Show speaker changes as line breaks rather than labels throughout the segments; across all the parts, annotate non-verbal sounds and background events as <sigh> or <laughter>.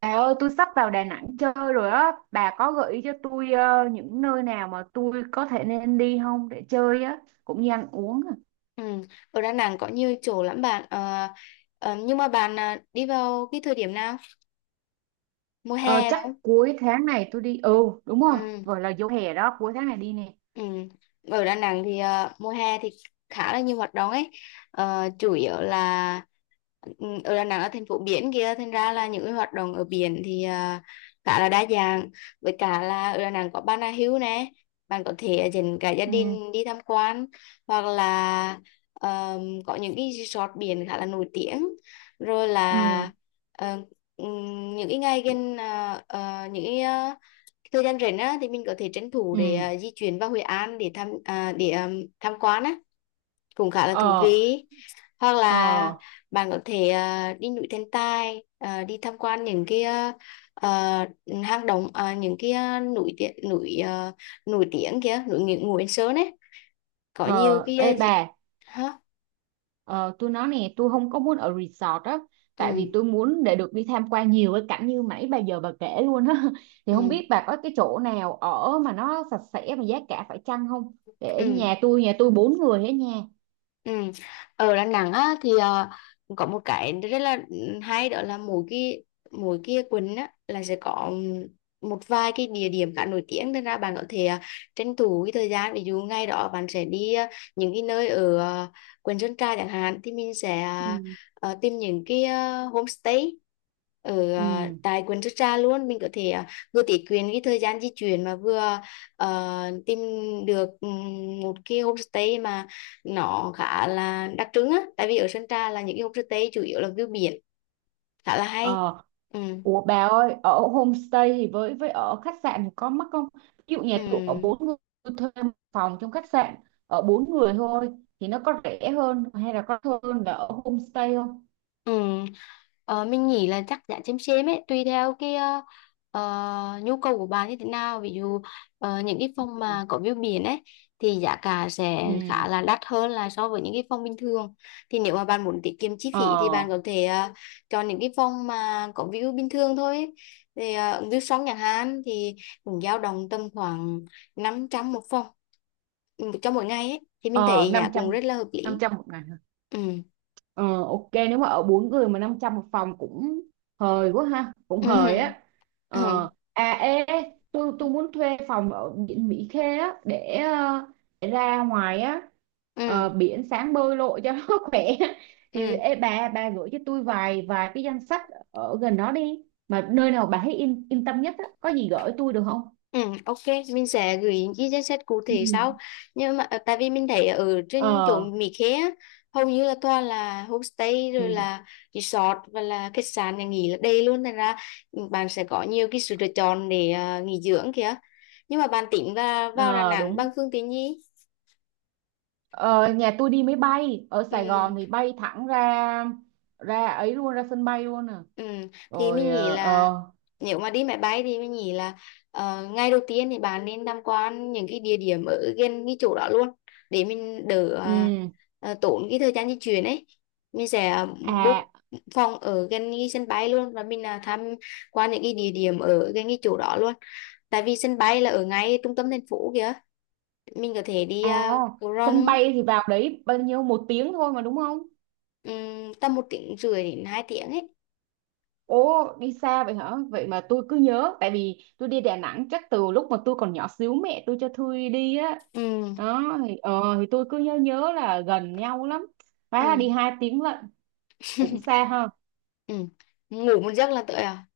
Bà ơi, tôi sắp vào Đà Nẵng chơi rồi á. Bà có gợi ý cho tôi những nơi nào mà tôi có thể nên đi không để chơi á, cũng như ăn uống à.
Ừ. Ở Đà Nẵng có nhiều chỗ lắm bạn. Ờ, nhưng mà bạn đi vào cái thời điểm nào, mùa
Ờ,
hè phải không?
chắc cuối tháng này tôi đi. Ừ, đúng rồi,
Ừ.
vừa là vô hè đó, cuối tháng này đi nè.
Ừ. Ở Đà Nẵng thì mùa hè thì khá là nhiều hoạt động ấy. Chủ yếu là, ở Đà Nẵng là thành phố biển kia, thành ra là những cái hoạt động ở biển thì khá là đa dạng, với cả là ở Đà Nẵng có Bà Nà Hills nè, bạn có thể dẫn cả gia
Ừ,
đình đi tham quan, hoặc là có những cái resort biển khá là nổi tiếng, rồi
ừ,
là ờ, những cái ngày gần, những cái thời gian rảnh á, thì mình có thể tranh thủ để
ừ.
di chuyển vào Hội An để tham à, để à, tham quan á, cũng khá là thú
Ờ,
vị. Hoặc là
ờ,
bạn có thể đi núi Thần Tài, đi tham quan những cái à, hang động, những cái núi tiếng núi nổi tiếng kia, núi Ngũ Ngũ Yên Sơn ấy, có nhiều
ờ.
cái
Ê
gì.
bà,
Hả?
Ờ, tôi nói nè, tôi không có muốn ở resort á, tại vì
Ừ.
tôi muốn để được đi tham quan nhiều cái cảnh như nãy bà giờ bà kể luôn á. <laughs> Thì không
Ừ.
biết bà có cái chỗ nào ở mà nó sạch sẽ mà giá cả phải chăng không, để
Ừ.
nhà tôi 4 người ở. Nhà.
Ừ. Ở Đà Nẵng á, thì có một cái rất là hay, đó là mỗi cái quận á, là sẽ có một vài cái địa điểm khá nổi tiếng, nên ra bạn có thể tranh thủ cái thời gian. Ví dụ ngày đó bạn sẽ đi những cái nơi ở quận Sơn Trà chẳng hạn, thì mình sẽ
Ừ.
tìm những cái homestay ở
Ừ.
tại quận Sơn Trà luôn. Mình có thể vừa tiết kiệm cái thời gian di chuyển, mà vừa tìm được một cái homestay mà nó khá là đặc trưng á, tại vì ở Sơn Trà là những cái homestay chủ yếu là view biển, khá là hay.
Ờ.
Ừ.
Ủa bà ơi, ở homestay thì với ở khách sạn thì có mắc không? Ví dụ nhà tôi ở
Ừ.
4 người, tôi thuê 1 phòng trong khách sạn, ở bốn người thôi, thì nó có rẻ hơn hay là có hơn là ở homestay không?
Ừ. Mình nghĩ là chắc giá chêm chêm ấy, tùy theo cái nhu cầu của bạn như thế nào. Ví dụ những cái phòng
Ừ.
mà có view biển ấy thì giá cả sẽ
Ừ.
khá là đắt hơn là so với những cái phòng bình thường. Thì nếu mà bạn muốn tiết kiệm chi phí thì
Ờ.
bạn có thể chọn những cái phòng mà có view bình thường thôi ấy. Thì view sông nhà Hàn thì cũng dao động tầm khoảng 500 một phòng, cho mỗi ngày ấy, thì mình
Ờ,
thấy giá
năm
cũng
trăm
rất là hợp
năm
lý.
trăm một ngày hả? Ờ, ok, nếu mà ở 4 người mà 500 một phòng cũng hời quá ha, cũng hời á.
Ừ. <laughs>
Ờ, à, ê ê, tôi muốn thuê phòng ở biển Mỹ Khê á để, để ra ngoài á. Ờ,
Ừ.
biển sáng bơi lội cho <laughs> nó khỏe. Thì
Ừ.
ê, bà gửi cho tôi vài vài cái danh sách ở gần đó đi, mà nơi nào bà thấy yên yên tâm nhất á, có gì gửi tôi được không?
Ừ, ok, mình sẽ gửi những cái danh sách cụ thể sau.
Ừ.
Nhưng mà tại vì mình thấy ở trên chỗ
Ờ.
Mỹ Khê á, hầu như là toàn là homestay, rồi
Ừ.
là resort, và là khách sạn nhà nghỉ là đầy luôn. Thành ra bạn sẽ có nhiều cái sự lựa chọn để nghỉ dưỡng kìa. Nhưng mà bạn tính là vào Đà
Ờ,
Nẵng
đúng.
bằng phương tiện gì?
Ờ, nhà tôi đi máy bay, ở Sài
Ừ.
Gòn thì bay thẳng ra, ra ấy luôn, ra sân bay luôn à.
Ừ, thì mình
Rồi
nghĩ là nếu mà đi máy bay thì mình nghĩ là ngày đầu tiên thì bạn nên tham quan những cái địa điểm ở gần cái chỗ đó luôn, để mình đỡ
ừ.
tốn cái thời gian di chuyển ấy. Mình sẽ book
À,
phòng ở gần cái sân bay luôn, và mình là tham quan những cái địa điểm ở gần cái chỗ đó luôn, tại vì sân bay là ở ngay trung tâm thành phố kìa. Mình có thể đi,
à,
cầu
sân
Rồng.
bay thì vào đấy bao nhiêu 1 tiếng thôi mà, đúng không?
Tầm 1 tiếng rưỡi đến 2 tiếng ấy.
Ồ, đi xa vậy hả? Vậy mà tôi cứ nhớ, tại vì tôi đi Đà Nẵng chắc từ lúc mà tôi còn nhỏ xíu, mẹ tôi cho tôi đi á.
Ừ.
Đó thì thì tôi cứ nhớ nhớ là gần nhau lắm, hóa
Ừ.
là đi 2 tiếng lận, cũng
<laughs>
xa ha.
Ừ. Ngủ một giấc là tới à.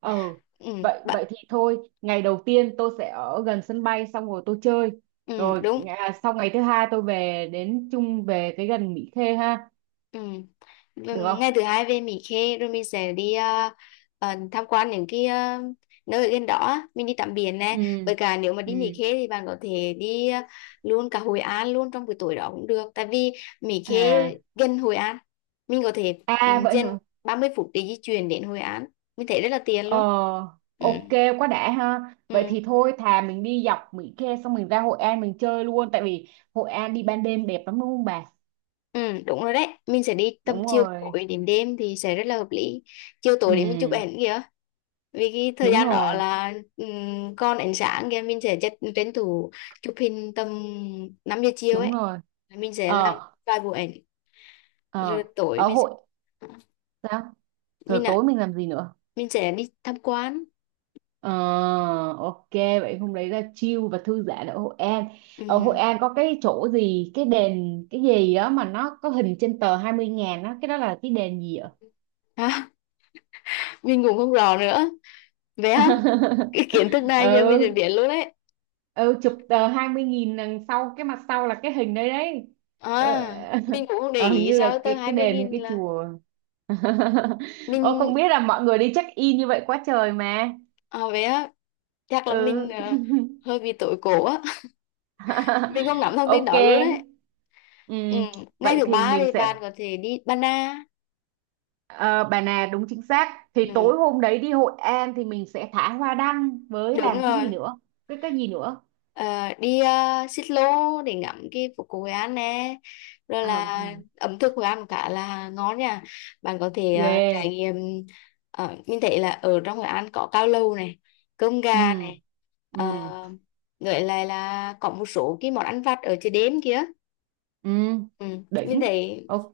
Ờ,
Ừ.
vậy
Bạn.
vậy thì thôi, ngày đầu tiên tôi sẽ ở gần sân bay xong rồi tôi chơi.
Ừ.
Rồi
Đúng.
à, sau ngày thứ hai tôi về đến chung, về cái gần Mỹ Khê ha,
Ừ. Ừ,
được không?
ngày thứ hai về Mỹ Khê rồi mình sẽ đi tham quan những cái nơi ở gần đó á. Mình đi tắm biển nè,
Ừ.
với cả nếu mà đi Mỹ
Ừ.
Khê thì bạn có thể đi luôn cả Hội An luôn trong buổi tối đó cũng được, tại vì Mỹ Khê
À,
gần Hội An. Mình có thể
à vậy
trên
hả?
30 phút để di chuyển đến Hội An, mình thấy rất là tiện
Ờ,
luôn. Ừ.
ok, quá đã ha. Vậy
Ừ.
thì thôi, thà mình đi dọc Mỹ Khê xong mình ra Hội An mình chơi luôn, tại vì Hội An đi ban đêm đẹp lắm đúng không bà?
Ừ, đúng rồi đấy. Mình sẽ đi tầm
Đúng
chiều
rồi.
tối đến đêm thì sẽ rất là hợp lý. Chiều
Ừ,
tối để mình chụp ảnh kìa. Vì cái thời
đúng
gian đó
rồi,
là, còn ánh sáng kìa, mình sẽ chất tranh thủ chụp hình tầm 5 giờ chiều
đúng
ấy.
rồi.
Mình sẽ làm
Ờ,
vài bộ ảnh rồi
ờ,
tối
ở Hội, sao? Rồi
mình
tối
ạ
mình làm gì nữa?
mình sẽ đi tham quan.
Ờ, ok, vậy hôm đấy là chill và thư giãn ở Hội An. Ở Hội
Ừm.
An có cái chỗ gì, cái đền cái gì đó mà nó có hình trên tờ 20.000 đó, cái đó là cái đền gì ạ?
À, <laughs> mình cũng không rõ nữa. Vậy hả? Cái kiến thức
<laughs>
này giờ mình sẽ
Ừ,
biết luôn đấy.
ừ, chụp tờ 20.000, đằng sau cái mặt sau là cái hình đấy đấy.
À,
Ờ,
mình
<laughs>
cũng không để
ờ, hình
ý
như
sao
là
tới
cái
hai
cái
mươi
đền hay
nghìn
cái
là
chùa. <laughs> Ô, không
mình.
biết là mọi người đi check in như vậy quá trời mà.
Vậy á, chắc là mình
Ừ. <laughs>
hơi bị tối cổ á. <laughs> Mình không
<laughs>
nắm thông tin
Ok.
đó luôn đấy. Ừ.
Ừm,
Ngày
vậy
thứ
thì
ba
mình
thì bạn
sẽ
có thể đi Ba Na.
ờ, bà nè, đúng chính xác. Thì
Ừ.
tối hôm đấy đi Hội An thì mình sẽ thả hoa đăng với
Đúng
làm cái gì
rồi.
nữa? Cái gì nữa?
Ờ, đi, xích lô để ngắm cái phố cổ Hội An nè, rồi
Ờ,
là ẩm thực Hội An cũng khá là ngon nha, bạn có thể trải
ghê.
nghiệm. Mình thấy là ở trong Hội An có cao lầu này, cơm gà
Ừm,
này,
ừm,
uh, lại là có một số cái món ăn vặt ở chợ đêm kia.
ừm,
Ừ. Mình
đỉnh.
thấy.
Ok,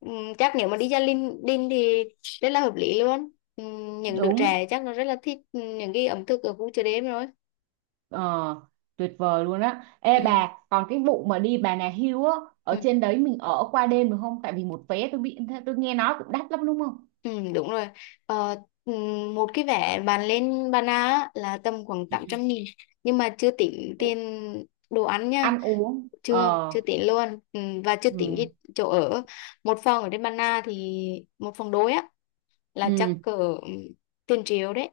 Chắc nếu mà đi ra Linh Đinh thì rất là hợp lý luôn. Những đứa
đúng.
trẻ chắc nó rất là thích những cái ẩm thực ở khu chợ đêm rồi.
Ờ, tuyệt vời luôn á. Ê
Ừm,
bà, còn cái vụ mà đi Bà Nà Hills á, ở
ừm,
trên đấy mình ở qua đêm được không? Tại vì một vé tôi bị, tôi nghe nói cũng đắt lắm đúng không?
Đúng rồi. Ờ, Một cái vé bạn lên Bà Na á là tầm khoảng
Ừ.
800.000, nhưng mà chưa tính tiền đồ ăn nha.
Ăn uống.
chưa
Ờ.
chưa tính luôn. Và chưa tính
Ừ.
cái chỗ ở. Một phòng ở trên Bà Na thì một phòng đôi á là
Ừ.
chắc cỡ, ừm, tiền triệu đấy.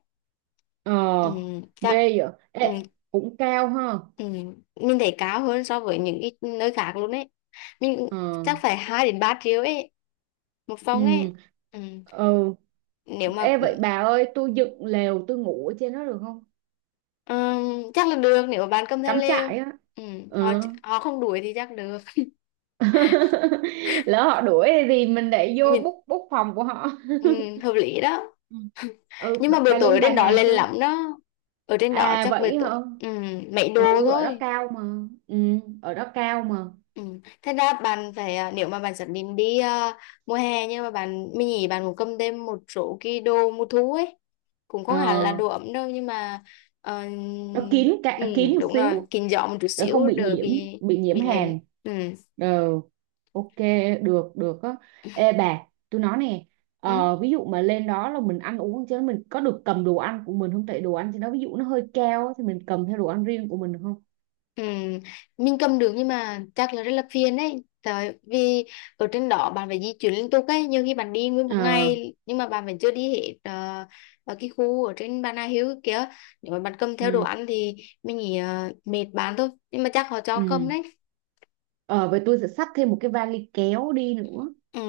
Ờ,
Chắc.
ghê vậy.
Ừ.
Ê, cũng cao ha.
Ừ. Mình thấy cao hơn so với những cái nơi khác luôn ấy. Mình
Ờ.
chắc phải 2 đến 3 triệu ấy, một phòng ấy.
Ừ.
Ừ.
Ừ.
Nếu mà,
Ê, vậy bà ơi, tôi dựng lều tôi ngủ ở trên đó được không?
ừ, chắc là được nếu mà bạn cầm theo
Cắm
lều.
trại á.
Ừ. Họ
Ừ.
họ không đuổi thì chắc được.
<laughs> Lỡ họ đuổi thì mình để vô
Mình,
bút bút phòng của họ.
ừ,
<laughs>
hợp lý đó.
Ừ.
<laughs>
Ừ,
Nhưng mà buổi
bà
tối ở
lên Bà
trên đó
Nà
lên
chưa?
lắm đó. Ở trên đó
À
chắc buổi
vậy hả.
tối, mấy đồ
Ừ, ở đó
thôi.
cao mà. Ừ, ở đó cao mà.
Ừ. Thế ra bạn phải nếu mà bạn xác định đi mùa hè, nhưng mà bạn mình nghĩ bạn cũng cầm thêm một số cái đồ mùa thu ấy, cũng
Ờ,
không hẳn là đồ ấm đâu, nhưng mà ờ,
nó kín,
ừ,
cả kín một
đúng rồi,
xíu,
kín gió một chút
để không
xíu
bị
đỡ
nhiễm,
bị
bị nhiễm
bị lạnh.
hàn.
Ừ.
Ờ, ok, được, được á. Ê bà, tôi nói nè,
Ừ.
ví dụ mà lên đó là mình ăn uống, chứ mình có được cầm đồ ăn của mình không, tại đồ ăn trên đó ví dụ nó hơi cao á, thì mình cầm theo đồ ăn riêng của mình được không?
Ừ, mình cầm được nhưng mà chắc là rất là phiền đấy. Tại vì ở trên đó bạn phải di chuyển liên tục ấy, nhiều khi bạn đi nguyên một
Ờ.
ngày nhưng mà bạn vẫn chưa đi hết ở cái khu ở trên Bà Nà Hills kia. Nếu mà bạn cầm theo đồ
Ừ.
ăn thì mình nghĩ mệt bạn thôi. Nhưng mà chắc họ cho cầm
Ừ.
đấy.
Ờ vậy tôi sẽ xách thêm một cái vali kéo đi nữa.
Ừ,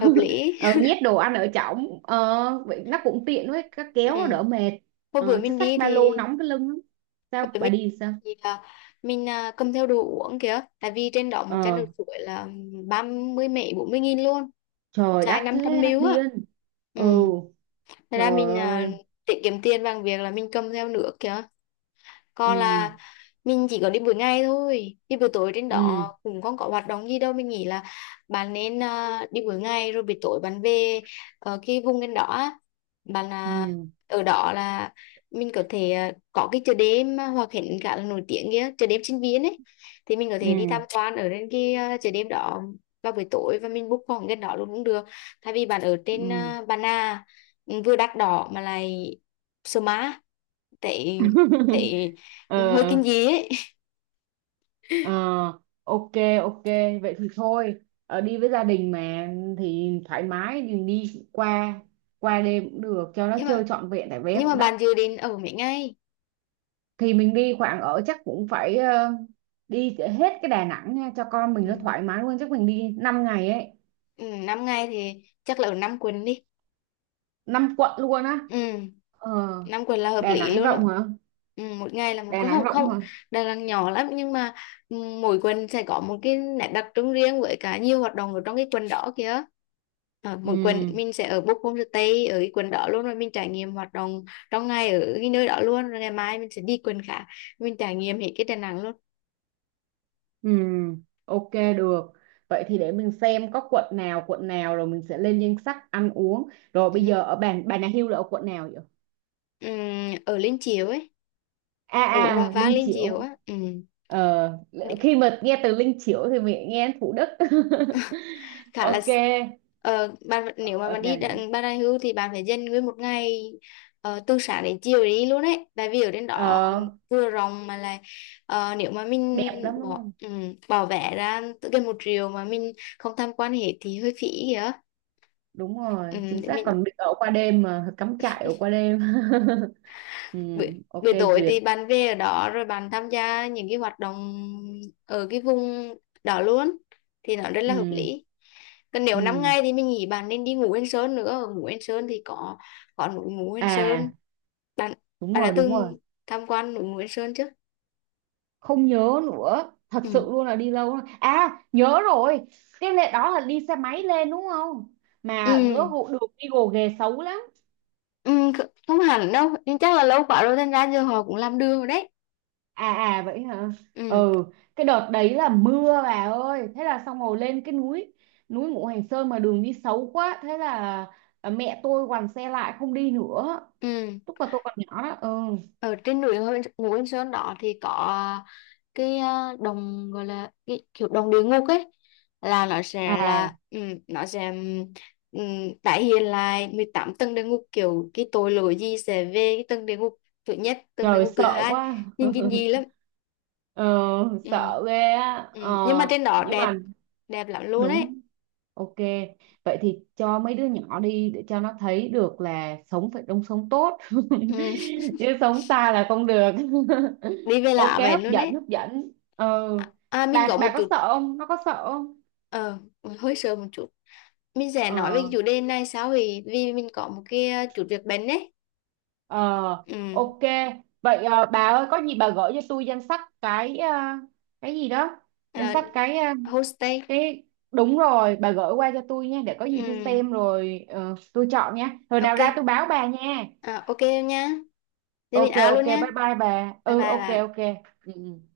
hợp lý.
Ờ, nhét đồ ăn ở trong, vậy nó cũng tiện, với các
<laughs>
kéo nó đỡ
Ừ.
mệt.
Hồi bữa
Ờ, chứ
mình
xách
đi
ba lô
thì.
nóng cái lưng lắm.
Hồi
Sao
bữa
bà
mình
đi sao?
thì mình cầm theo đồ uống kìa. Tại vì trên đó một chai nước
Ờ,
suối là 30 mấy 40 nghìn luôn,
trời
trái
đắt thế,
500
đắt
ml á.
điên.
Ừ.
Ừ,
Thật
trời
ra mình
ơi.
tiết kiệm tiền bằng việc là mình cầm theo nước kìa, còn
Ừ.
là mình chỉ có đi buổi ngày thôi, đi buổi tối trên
Ừ.
đó cũng không có hoạt động gì đâu, mình nghĩ là bạn nên đi buổi ngày, rồi buổi tối bạn về ở cái vùng trên đó á. Bạn
Ừ.
ở đó là mình có thể có cái chợ đêm Hòa Khánh khá là nổi tiếng kia, chợ đêm sinh viên ấy, thì mình có
Ừ.
thể đi tham quan ở trên cái chợ đêm đó vào buổi tối, và mình book phòng gần đó luôn cũng được, thay vì bạn ở trên
Ừ.
Bà Nà, vừa đắt đỏ mà lại Sơ má, tại
<laughs>
tại
Ờ.
hơi kinh dị ấy.
Ờ, ok, ok, vậy thì thôi, đi với gia đình mà, thì thoải mái mình đi qua, qua đêm cũng được cho nó
nhưng
chơi
mà
trọn vẹn, tại vé
nhưng mà
cũng đắt.
bạn dự định ở mấy ngày?
Thì mình đi khoảng ở chắc cũng phải đi hết cái Đà Nẵng nha, cho con mình
Ừ.
nó thoải mái luôn, chắc mình đi 5 ngày ấy.
Ừ, 5 ngày thì chắc là ở năm quần đi.
5 quận luôn á?
Ừ.
Ờ.
Năm quần là hợp
Đà
lý
Nẵng
luôn đó.
rộng hả?
Ừ. Một ngày là một
Đà
cái,
Nẵng
không
rộng
không.
hả?
Đà Nẵng nhỏ lắm nhưng mà, mỗi quần sẽ có một cái nét đặc trưng riêng, với cả nhiều hoạt động ở trong cái quần đó kìa. Ờ, mỗi quần
Ừ,
mình sẽ ở book homestay ở cái quần đó luôn, rồi mình trải nghiệm hoạt động trong ngày ở cái nơi đó luôn, rồi ngày mai mình sẽ đi quần khác, mình trải nghiệm hết cái Đà Nẵng luôn.
ừ, ok, được. Vậy thì để mình xem có quận nào rồi mình sẽ lên danh sách ăn uống. Rồi
Ừ.
bây giờ ở bàn Bà Nà Hills là ở quận nào vậy?
Ừm, Ở Liên Chiểu ấy,
À
ở Hòa
à,
Vang,
Linh
Liên Chiểu
Chiểu.
á.
Ờ,
Đi-
khi mà nghe từ Linh Chiểu thì mình nghe Thủ Đức. <laughs>
Khá là,
Ok.
bạn, nếu mà
Ở Đà
bạn đi
Nẵng.
đặng Bà Nà Hưu thì bạn phải dành nguyên một ngày từ sáng đến chiều để đi luôn ấy, tại vì ở trên đó
Ờ,
vừa rộng mà lại nếu mà mình
đẹp lắm đúng
bỏ
không?
bỏ vé ra tự gần 1 triệu mà mình không tham quan hết thì hơi phí kìa.
Đúng rồi, chính
Để
xác,
mình
còn được ở qua đêm mà, cắm trại ở qua đêm. <laughs> Ừ, ok,
buổi tối thì
duyệt.
bạn về ở đó rồi bạn tham gia những cái hoạt động ở cái vùng đó luôn thì nó rất là hợp
Ừ,
lý. Còn nếu năm
ừ.
ngày thì mình nghĩ bạn nên đi ngủ Yên Sơn nữa. Ngủ Yên Sơn thì có núi ngủ Yên Sơn.
À,
bạn
đúng
bạn đã
rồi, đúng rồi.
từng tham quan núi ngủ Yên Sơn chưa?
Không nhớ nữa, thật sự
Ừ.
luôn là đi lâu rồi à, nhớ rồi. Cái lệ đó là đi xe máy lên đúng không,
Ừ.
mà rửa vụ đường đi gồ ghề xấu lắm.
Ừ. Không hẳn đâu, nhưng chắc là lâu quá rồi thành ra giờ họ cũng làm đường rồi đấy.
À à vậy hả.
Ừ.
Ừ, cái đợt đấy là mưa bà ơi, thế là xong rồi, lên cái núi, núi Ngũ Hành Sơn mà đường đi xấu quá, thế là à, mẹ tôi quằn xe lại không đi nữa,
Ừ.
lúc mà tôi còn nhỏ đó. Ừ.
Ở trên núi ngủ Yên Sơn đó thì có cái đồng, gọi là cái kiểu đồng địa ngục ấy, là nó sẽ
À,
là, nó sẽ um, tái hiện lại 18 tầng địa ngục, kiểu cái tội lỗi gì sẽ về cái tầng địa ngục thứ nhất, tầng địa
trời
ngục thứ
sợ
hai,
quá.
nhìn kinh dị lắm.
<laughs> Ờ,
Ừ.
sợ ghê á.
Ừ.
Ờ,
Nhưng mà trên đó
nhưng
đẹp,
mà
đẹp lắm luôn ấy.
đúng. Ok, vậy thì cho mấy đứa nhỏ đi để cho nó thấy được là sống phải đông sống tốt, <laughs>
Ừ.
chứ sống xa là không được. <laughs>
Đi về
Ok,
lạ vậy
hấp
luôn
dẫn,
đấy.
hấp dẫn. Ờ,
À, mình
bà
có
bà
một
có
chút
sợ không, nó có sợ không?
ờ hơi sợ một chút. Mình sẽ nói về cái
Ờ.
chủ đề này sau, vì vì mình có một cái chút việc bận đấy.
Ờ,
Ừ.
ok, vậy bà ơi, có gì bà gửi cho tôi danh sách cái, cái gì đó, danh
À,
sách cái ờ,
homestay.
cái đúng rồi, bà gửi qua cho tôi nha, để có gì tôi
Ừ,
xem rồi tôi chọn nha, rồi nào
ok.
ra tôi báo bà nha.
À, ok em nhá. Thế mình
Ok,
out
ok,
luôn nhá.
bye bye bà.
Bye
Ừ,
bye
ok,
bà.
ok. Ừ. Ừ.